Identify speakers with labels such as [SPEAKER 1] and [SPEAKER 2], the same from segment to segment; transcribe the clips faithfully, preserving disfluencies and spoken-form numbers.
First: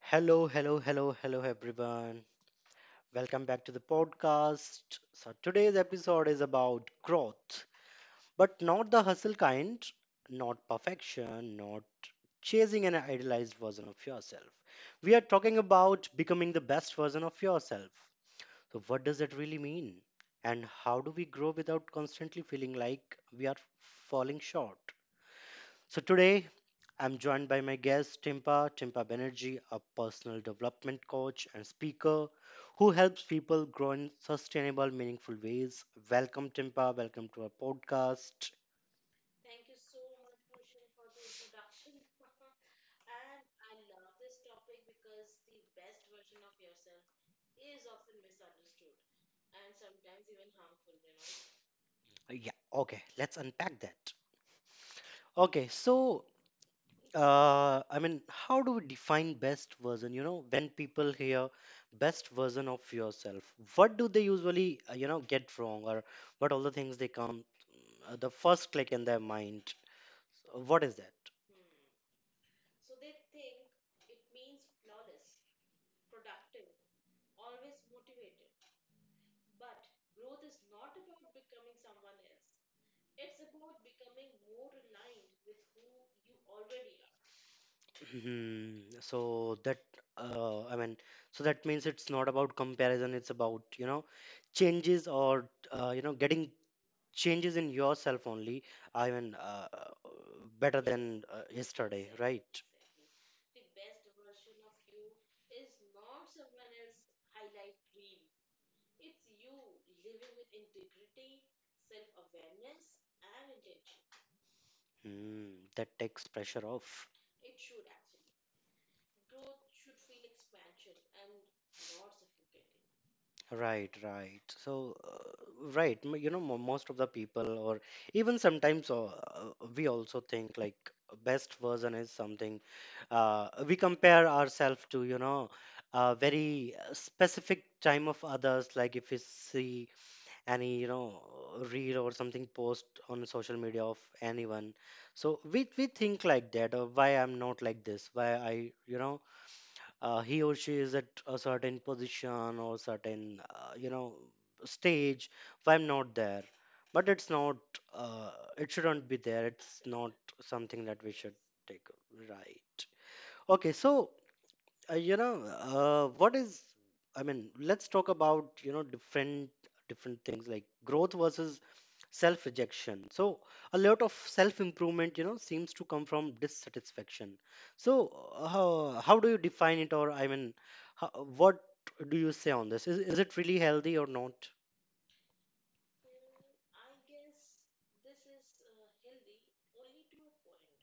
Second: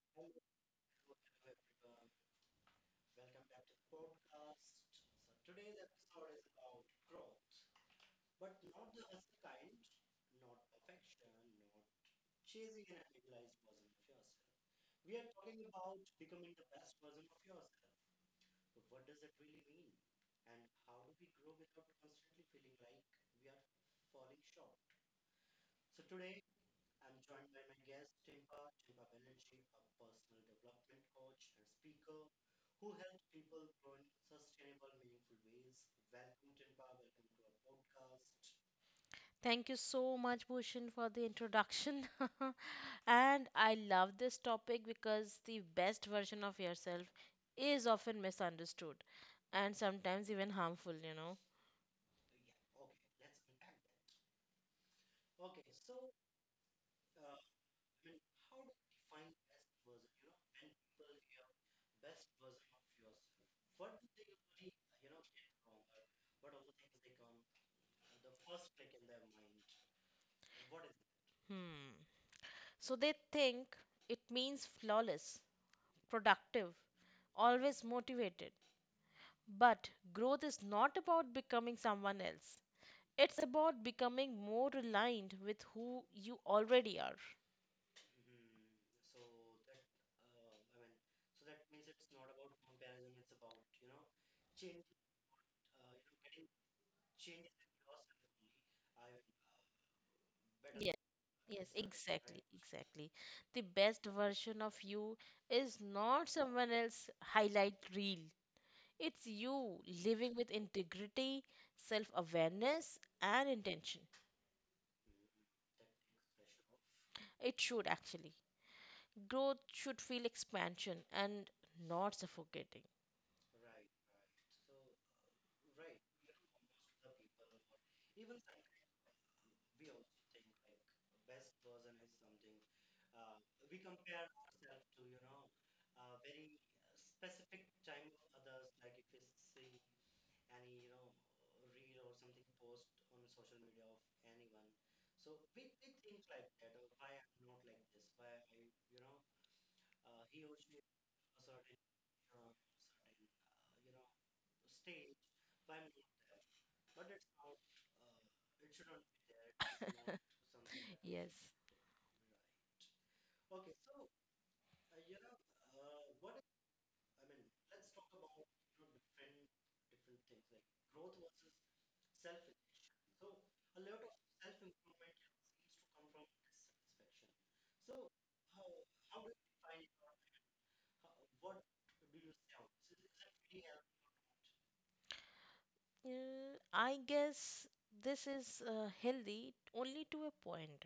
[SPEAKER 1] Hello, hello, hello, hello, everyone. Welcome back to the podcast. So, today's episode is about growth, but not the hustle kind, not perfection, not chasing an idealized version of yourself. We are talking about becoming the best version of yourself. So, what does that really mean? And how do we grow without constantly feeling like we are falling short? So, today I'm joined by my guest, Timpa, Timpa Banerjee, a personal development coach and speaker who helps people grow in sustainable, meaningful ways. Welcome, Timpa. Welcome to our podcast.
[SPEAKER 2] Thank you so much, Bhushan, for the introduction. And I love this topic because the best version of yourself is often misunderstood and sometimes even harmful, you know.
[SPEAKER 1] Yeah, okay, let's unpack that. Okay, so uh, I mean, how do we define best version? You know, when people hear best version of yourself, what do they usually, uh, you know, get wrong, or what all the things they come, uh, the first click in their mind? So what is that?
[SPEAKER 2] Hmm. So they think it means flawless, productive, always motivated. But growth is not about becoming someone else, it's about becoming more aligned with who you already are.
[SPEAKER 1] Hmm. So that uh, I mean, so that means it's not about comparison. It's about, you know, changes or, uh, you know, getting changes in yourself only. I mean, uh, uh, better
[SPEAKER 2] Yes,
[SPEAKER 1] than uh,
[SPEAKER 2] yes,
[SPEAKER 1] yesterday,
[SPEAKER 2] exactly,
[SPEAKER 1] right?
[SPEAKER 2] exactly. The best version of you is not someone else highlight reel. It's you living with integrity, self awareness, and intention.
[SPEAKER 1] Hmm. That takes pressure off.
[SPEAKER 2] It should actually. Growth should feel expansion and not suffocating.
[SPEAKER 1] Right, right. So, uh, right, m- you know, mo- most of the people, or even sometimes, uh, uh, we also think like best version is something uh, we compare ourselves to, you know, a very uh, specific time of others. Like if we see any, you know, reel or something post on social media of anyone, so we we think like that. Or why I'm not like this? Why I, you know, uh, he or she is at a certain position or certain, uh, you know, stage. Why I'm not there? But it's not, uh, it shouldn't be there. It's not something that we
[SPEAKER 2] Yes.
[SPEAKER 1] should take, right? Okay, so uh, you know, uh, what is, I mean, let's talk about, you know, different different things like growth versus self rejection. So a lot of self improvement, you know, seems to come from dissatisfaction. So uh, how, how do you define it, or I mean, how, what do you say on this? is, is it really healthy or not?
[SPEAKER 2] Uh, I guess this is uh, healthy only to a point.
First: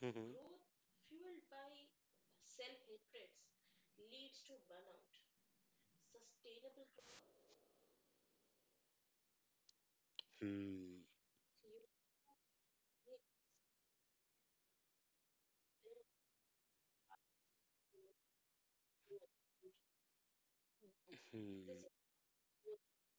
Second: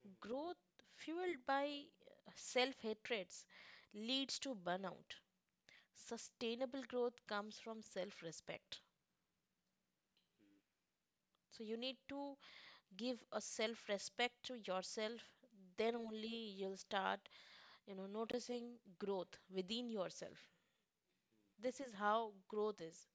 [SPEAKER 1] Hmm.
[SPEAKER 2] Growth fueled by self hatreds leads to burnout. Sustainable growth comes from self respect.
[SPEAKER 1] Hmm.
[SPEAKER 2] So you need to give a self respect to yourself, then only you'll start, you know, noticing growth within yourself.
[SPEAKER 1] Hmm.
[SPEAKER 2] This is how growth is.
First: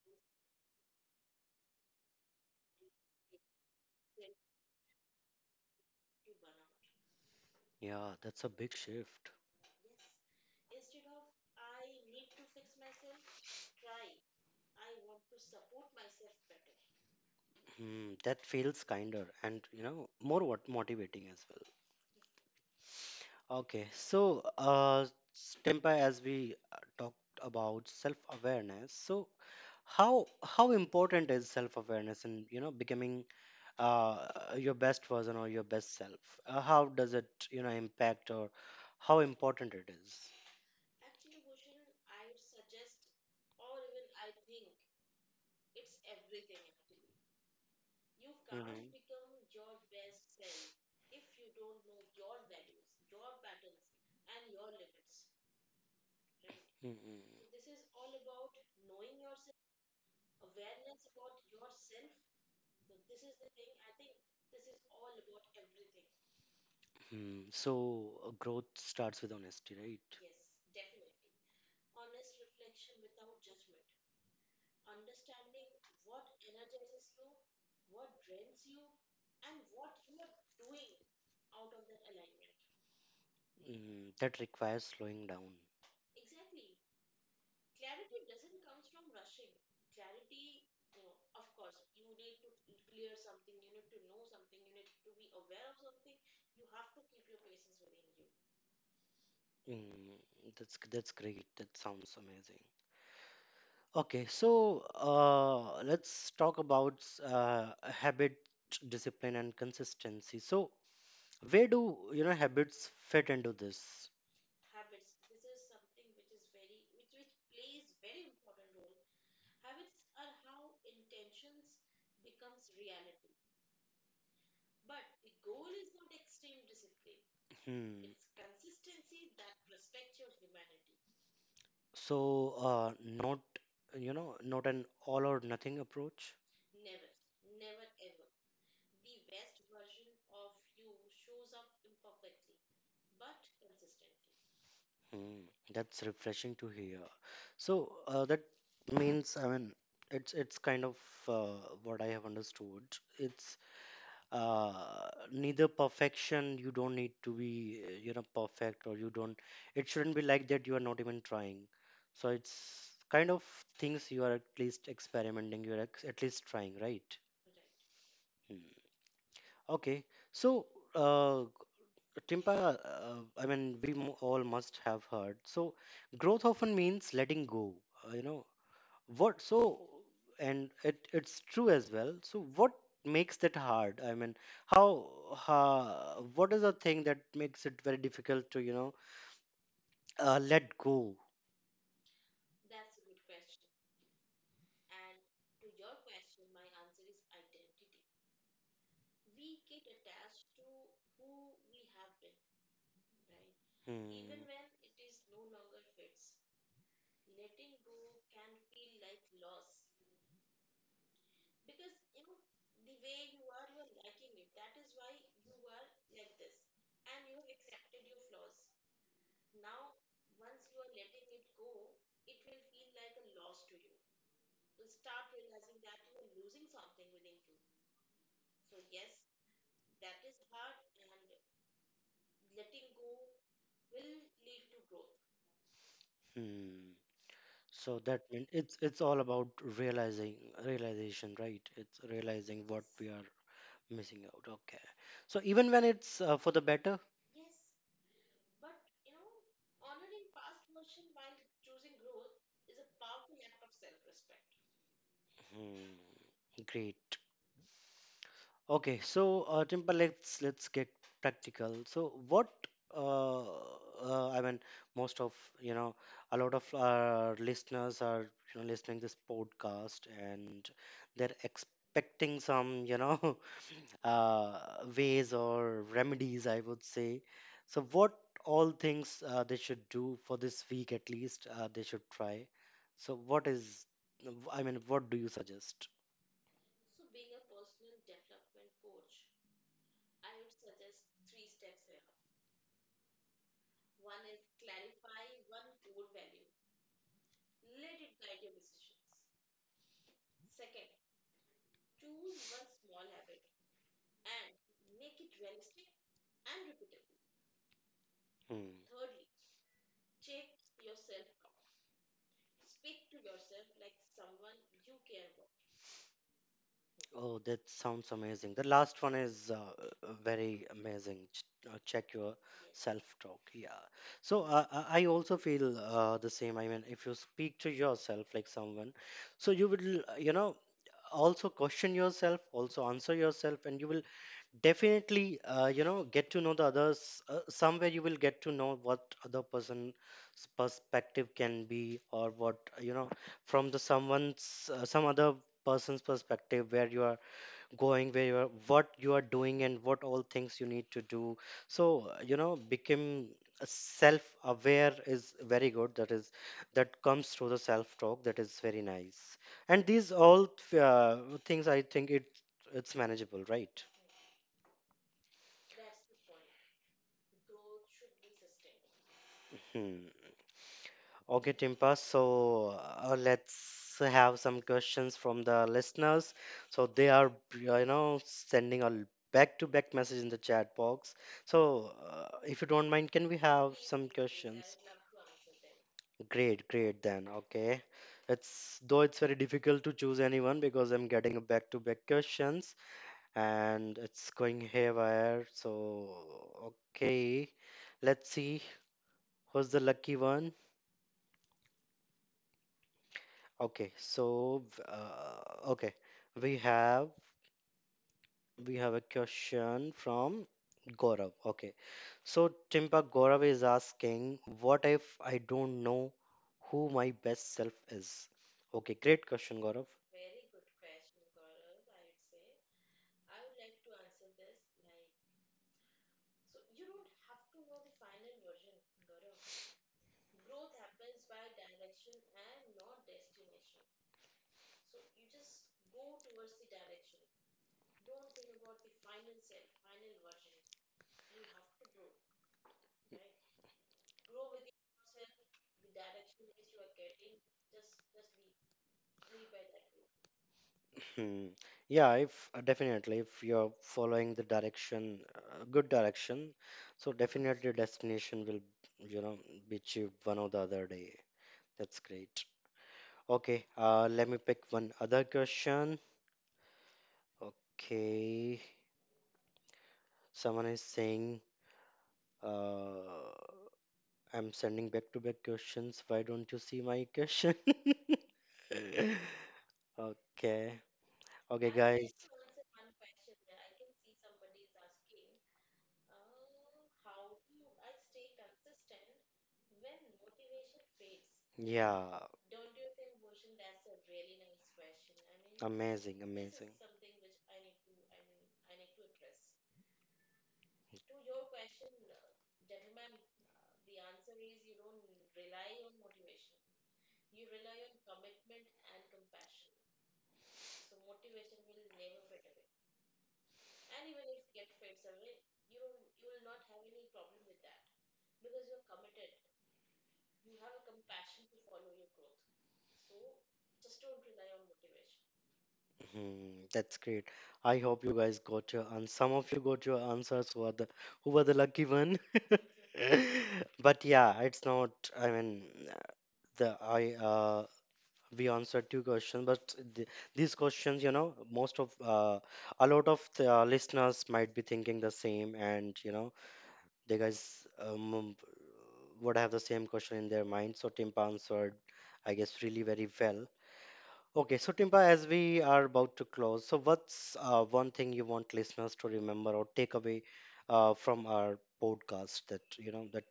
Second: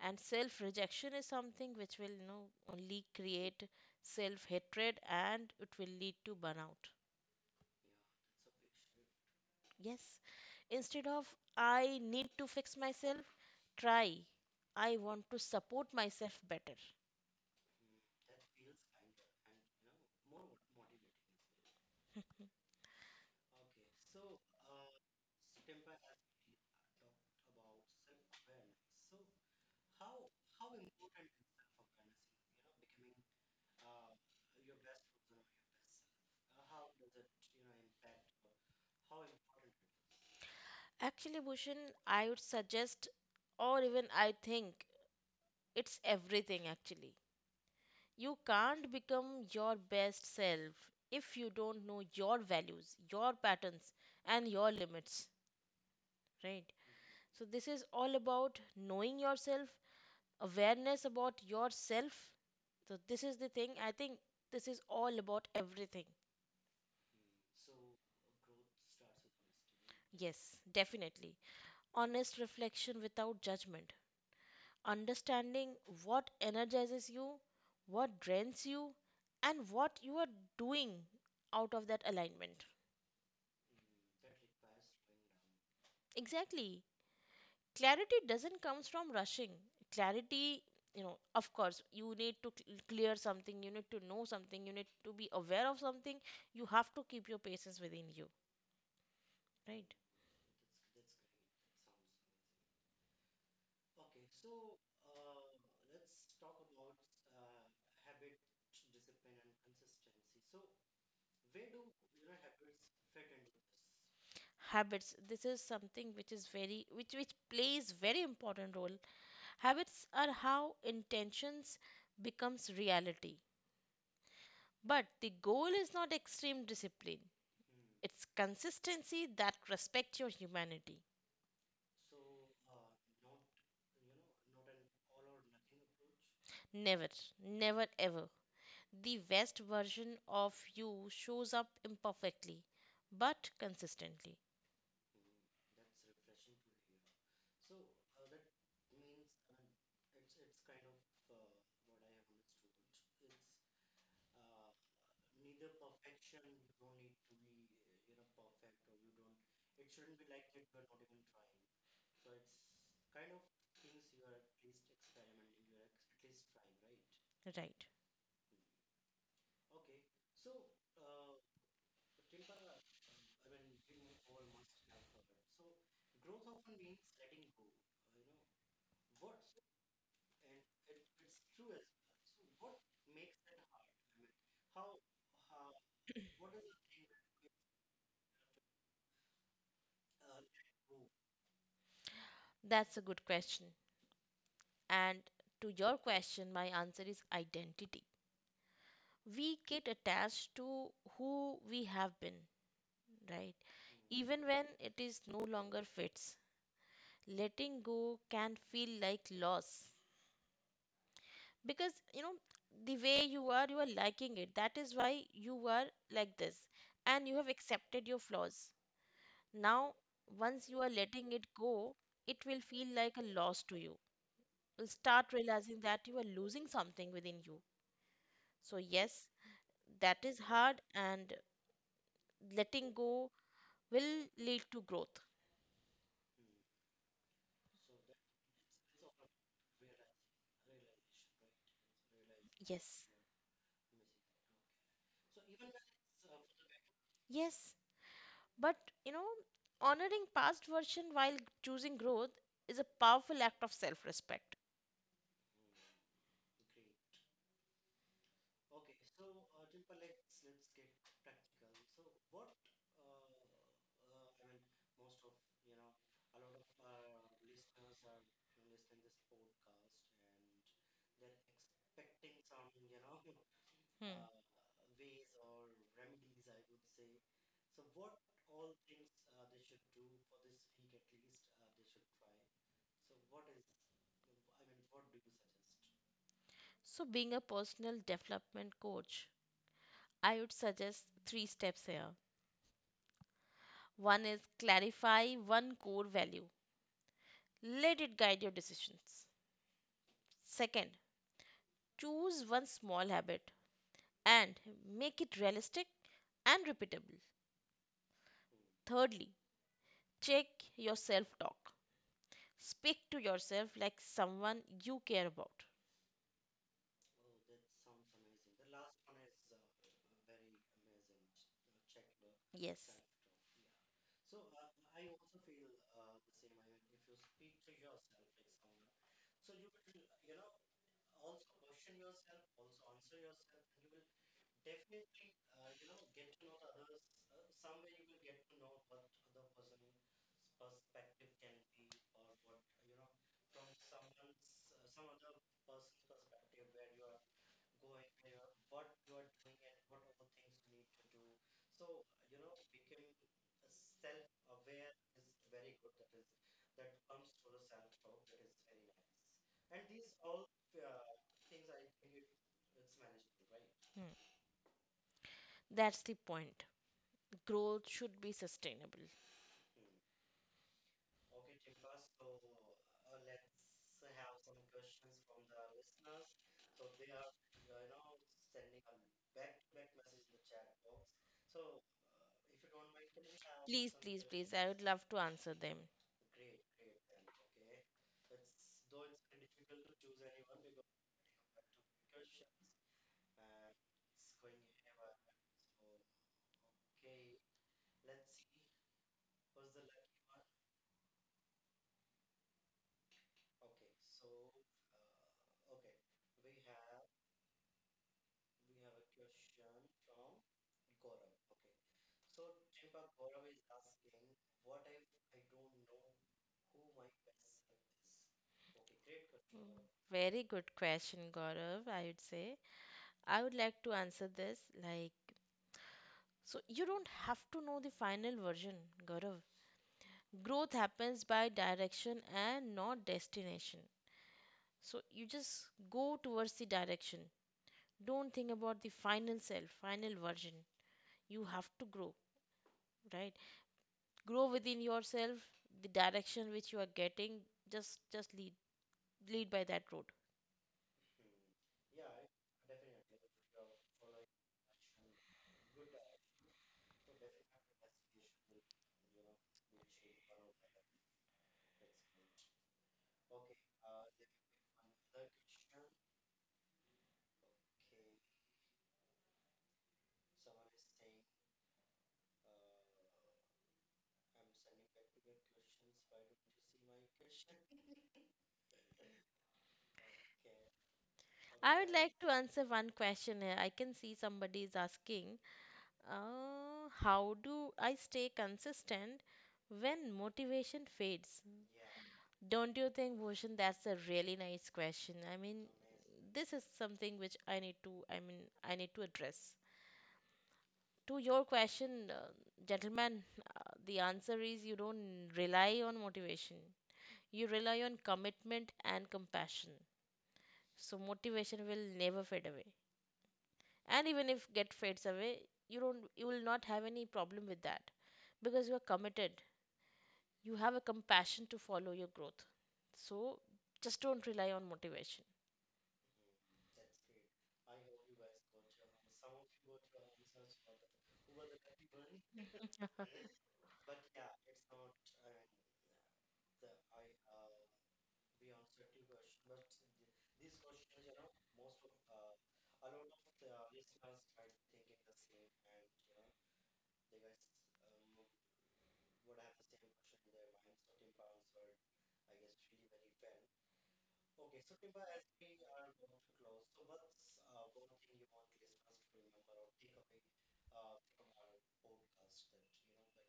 [SPEAKER 2] And self rejection is something which will, you know, only create self hatred and it will lead to burnout.
[SPEAKER 1] Yeah, that's a big shift.
[SPEAKER 2] Yes. Instead of I need to fix myself, try I want to support myself better.
[SPEAKER 1] Hmm. That feels kinder and, you know, more what motivating as well. Okay, so uh, Tempa, as we uh, talked about self-awareness, so how how important is self-awareness in, you know, becoming uh, your best version or your best self? Uh, how does it, you know, impact, or how important it is?
[SPEAKER 2] Actually, Bhushan, I would suggest, or even I think, it's everything actually. You
[SPEAKER 1] Mhm.
[SPEAKER 2] can't become your best self if you don't know your values, your patterns, and your limits, right?
[SPEAKER 1] Mhm.
[SPEAKER 2] So, this is all about knowing yourself, awareness about yourself. So, this is the thing. I think this is all about everything.
[SPEAKER 1] Hmm, so uh, growth starts with honesty, right?
[SPEAKER 2] Yes, definitely. Honest reflection without judgment. Understanding what energizes you, what drains you, and what you are doing out of that alignment.
[SPEAKER 1] Mm, that requires slowing down.
[SPEAKER 2] Exactly. Clarity doesn't come from rushing. Clarity, you know, of course, you need to cl- clear something, you need to know something, you need to be aware of something. You have to keep your patience within you, right?
[SPEAKER 1] Mm, that's that's great. That sounds amazing. Okay, so uh, let's talk about s- uh, habit, discipline, and consistency. So where do, you know, habits fit into this?
[SPEAKER 2] Habits. This is something which is very which which plays very important role. Habits are how intentions becomes reality. But the goal is not extreme discipline,
[SPEAKER 1] Hmm.
[SPEAKER 2] it's consistency that respects your humanity.
[SPEAKER 1] So uh, not, you know, not an all or nothing approach.
[SPEAKER 2] Never, never ever. The West version of you shows up imperfectly, but consistently.
[SPEAKER 1] Hmm. That's refreshing to hear. So uh, that means, I mean, it's it's kind of uh, what I have understood. It's uh neither perfection. You don't need to be, uh, you know, perfect, or you don't, it shouldn't be like that you are not even trying. So it's kind of things you are at least experimenting, you're ex- at least trying, right?
[SPEAKER 2] Right.
[SPEAKER 1] Hmm. Okay, so uh Timpa, uh, I mean, we mo- all must have heard, so growth often means letting go, uh, you know what so, and it it's true as well. So what makes that hard? I mean, how, how what is the thing that makes it very difficult to, you know, uh, let go?
[SPEAKER 2] That's a good question. And to your question, my answer is identity. We get attached to who we have been, right?
[SPEAKER 1] Hmm.
[SPEAKER 2] Even when it is no longer fits. Letting go can feel like loss, because you know the way you are, you are liking it, that is why you are like this, and you have accepted your flaws now. Once you are letting it go, it will feel like a loss to you. You'll start realizing that you are losing something within you. So yes, that is hard, and letting go will lead to growth.
[SPEAKER 1] Hmm. So that means it's it's all about realizing realization, right? It's realizing what
[SPEAKER 2] Yes,
[SPEAKER 1] we are missing out. Okay. So even when it's uh, for the better.
[SPEAKER 2] yes. But you know honoring past version while choosing growth is a powerful act of self respect.
[SPEAKER 1] Hmm. Great. Okay, so uh, Timber, let's let's get practical. So what, uh, uh, I mean, most of, you know, a lot of our listeners are, you know, listening this podcast and they're expecting some, you know,
[SPEAKER 2] Hmm.
[SPEAKER 1] uh, ways or remedies, I would say. So what all things uh, they should do for this week, at least uh, they should try. So what is, I mean, what do you suggest?
[SPEAKER 2] So, being a personal development coach, I would suggest three steps here. One is clarify one core value, let it guide your decisions. Second, choose one small habit and make it realistic and repeatable.
[SPEAKER 1] Hmm.
[SPEAKER 2] Thirdly, check your self talk. Speak to yourself like someone you care about.
[SPEAKER 1] Oh, that sounds amazing. The last one is uh, uh, very amazing. Ch- uh, check your
[SPEAKER 2] Yes.
[SPEAKER 1] self-talk. Yeah. So uh, I I also feel uh, the same. I mean, if you speak to yourself like someone, so you will, uh, you know, also question yourself, also answer yourself, and you will definitely, uh, you know, get to know the others. Uh, somewhere you will get to know what other person's perspective can be, or what, you know, from the someone's, uh, some other person's perspective, where you are going, where you are, what you are doing, and what all things you need to do. So uh, you know, become self aware is very good. That is, that comes through the self talk. That is very nice. And these all uh, things, I think it it's manageable, right?
[SPEAKER 2] Hmm, that's the point. Growth should be sustainable.
[SPEAKER 1] Hmm. Okay, Timpa. So uh, let's have some questions from the listeners. So they are, uh, you know, sending a back-to-back message in the chat box. So uh, if you don't mind, can we have
[SPEAKER 2] Please,
[SPEAKER 1] some
[SPEAKER 2] please, please. I
[SPEAKER 1] questions?
[SPEAKER 2] would love to answer them.
[SPEAKER 1] Great, great then. Okay. It's though it's very difficult to choose anyone because I'm getting a back-to-back questions and it's going haywire. So okay, let's see who's the lucky one. Okay, so uh, okay, we have we have a question from Gaurav. Okay, so Timpa, Gaurav is asking, what if I don't know who my best self is? Okay, great question,
[SPEAKER 2] Mm,
[SPEAKER 1] Gaurav.
[SPEAKER 2] very good question, Gaurav, I would say. I would like to answer this like, so you don't have to know the final version, Gaurav. Growth happens by direction and not destination. So you just go towards the direction. Don't think about the final self, final version. You have to grow, right? Grow within yourself, the direction which you are getting, just just lead lead by that road.
[SPEAKER 1] Hmm. Yeah, if uh, definitely if you're following the direction, uh, good direction, so definitely your destination will, you know, be achieved one or the other day. That's great. Okay, uh, let me pick one other question. Okay. Someone is saying, uh, I'm sending back to back questions. Why don't you see my question? Okay. Okay,
[SPEAKER 2] I would
[SPEAKER 1] guys.
[SPEAKER 2] like to answer one question here. I can see somebody is asking, uh, how do I stay consistent when motivation fades?
[SPEAKER 1] Yeah.
[SPEAKER 2] Don't you think, Bhushan, that's a really nice question? I mean,
[SPEAKER 1] Amazing,
[SPEAKER 2] this is
[SPEAKER 1] amazing.
[SPEAKER 2] something which I need to, I mean, I need to address. To your question, uh, gentleman, uh, the answer is you don't rely on motivation. You rely on commitment and compassion. So motivation will never fade away. And even if get fades away, you don't, you will not have any problem with that, because you are committed, you have a compassion to follow your growth. So just don't rely on motivation.
[SPEAKER 1] Hmm, that's great. I hope you guys got your, and some of you got your answers who are the, who were the lucky one. But yeah, it's not, I mean, uh, the I uh we answered two questions, but th these questions, you know, most of uh a lot of the uh, listeners might be thinking the same, and you know, they guys um would have the same question in their mind. So Timpa answered, I guess, really very well. Okay, so Timba, as we are about to close, so what's uh, one thing you want listeners to remember or take away uh, from our podcast, that you know, that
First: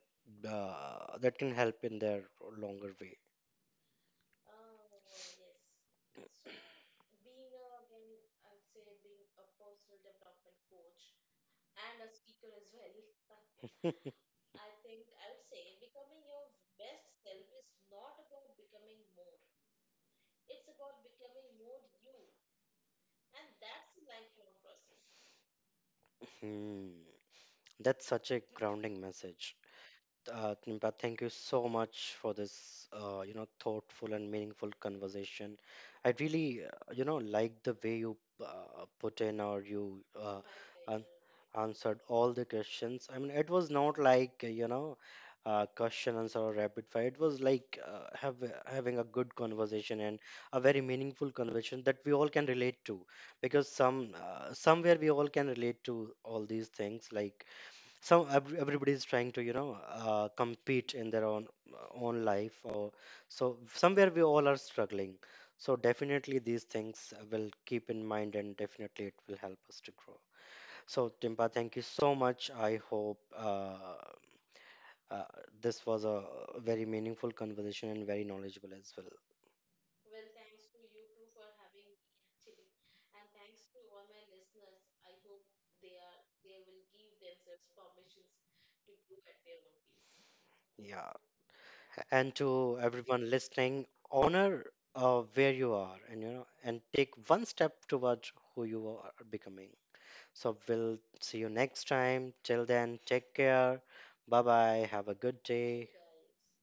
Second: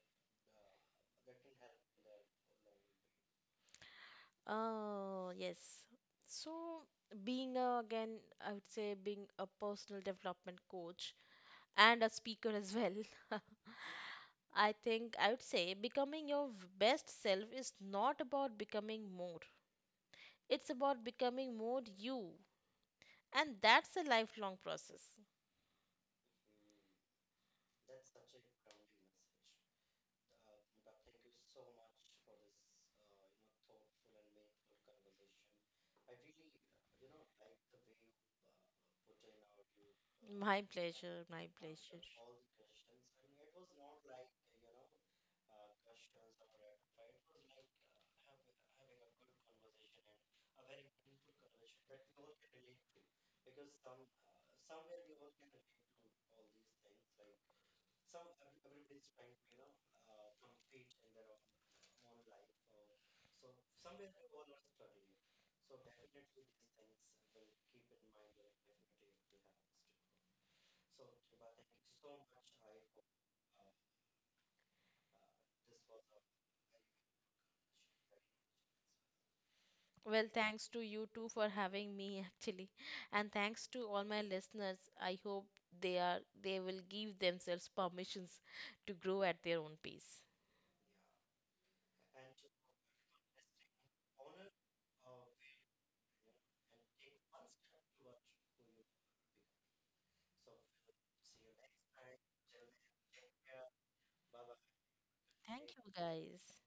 [SPEAKER 1] uh, that can help in their longer way?
[SPEAKER 2] Oh yes. So being a, again, I would say, being a personal development coach and a speaker as well. I think I would say becoming your v- best self is not about becoming more, it's about becoming more you, and that's a lifelong process.
[SPEAKER 1] Hmm, that's such a grounding message. Uh, Kimpa, thank you so much for this, uh, you know, thoughtful and meaningful conversation. I really, uh, you know, like the way you uh, put in, or you uh,
[SPEAKER 2] My
[SPEAKER 1] an-
[SPEAKER 2] pleasure, my
[SPEAKER 1] answered
[SPEAKER 2] pleasure.
[SPEAKER 1] all the questions. I mean, it was not like, uh, you know, uh, question answer or rapid fire. It was like uh, have, having a good conversation, and a very meaningful conversation that we all can relate to, because some, uh, somewhere we all can relate to all these things. Like some, ev- everybody is trying to, you know, uh, compete in their own own life, or so somewhere we all are struggling. So definitely these things will keep in mind, and definitely it will help us to grow. So Timpa, thank you so much. I hope uh, uh, this was a very meaningful conversation and very knowledgeable as well.
[SPEAKER 2] Well, thanks to you too for having me actually. And thanks to all my listeners. I hope they are they will give themselves permissions to grow at their own pace.
[SPEAKER 1] Yeah, and to everyone listening, honor uh, where you are, and you know, and take one step towards who you are becoming. So we'll see you next time. Till then, take care. Bye bye. Have a good
[SPEAKER 2] Thank you
[SPEAKER 1] day.
[SPEAKER 2] guys.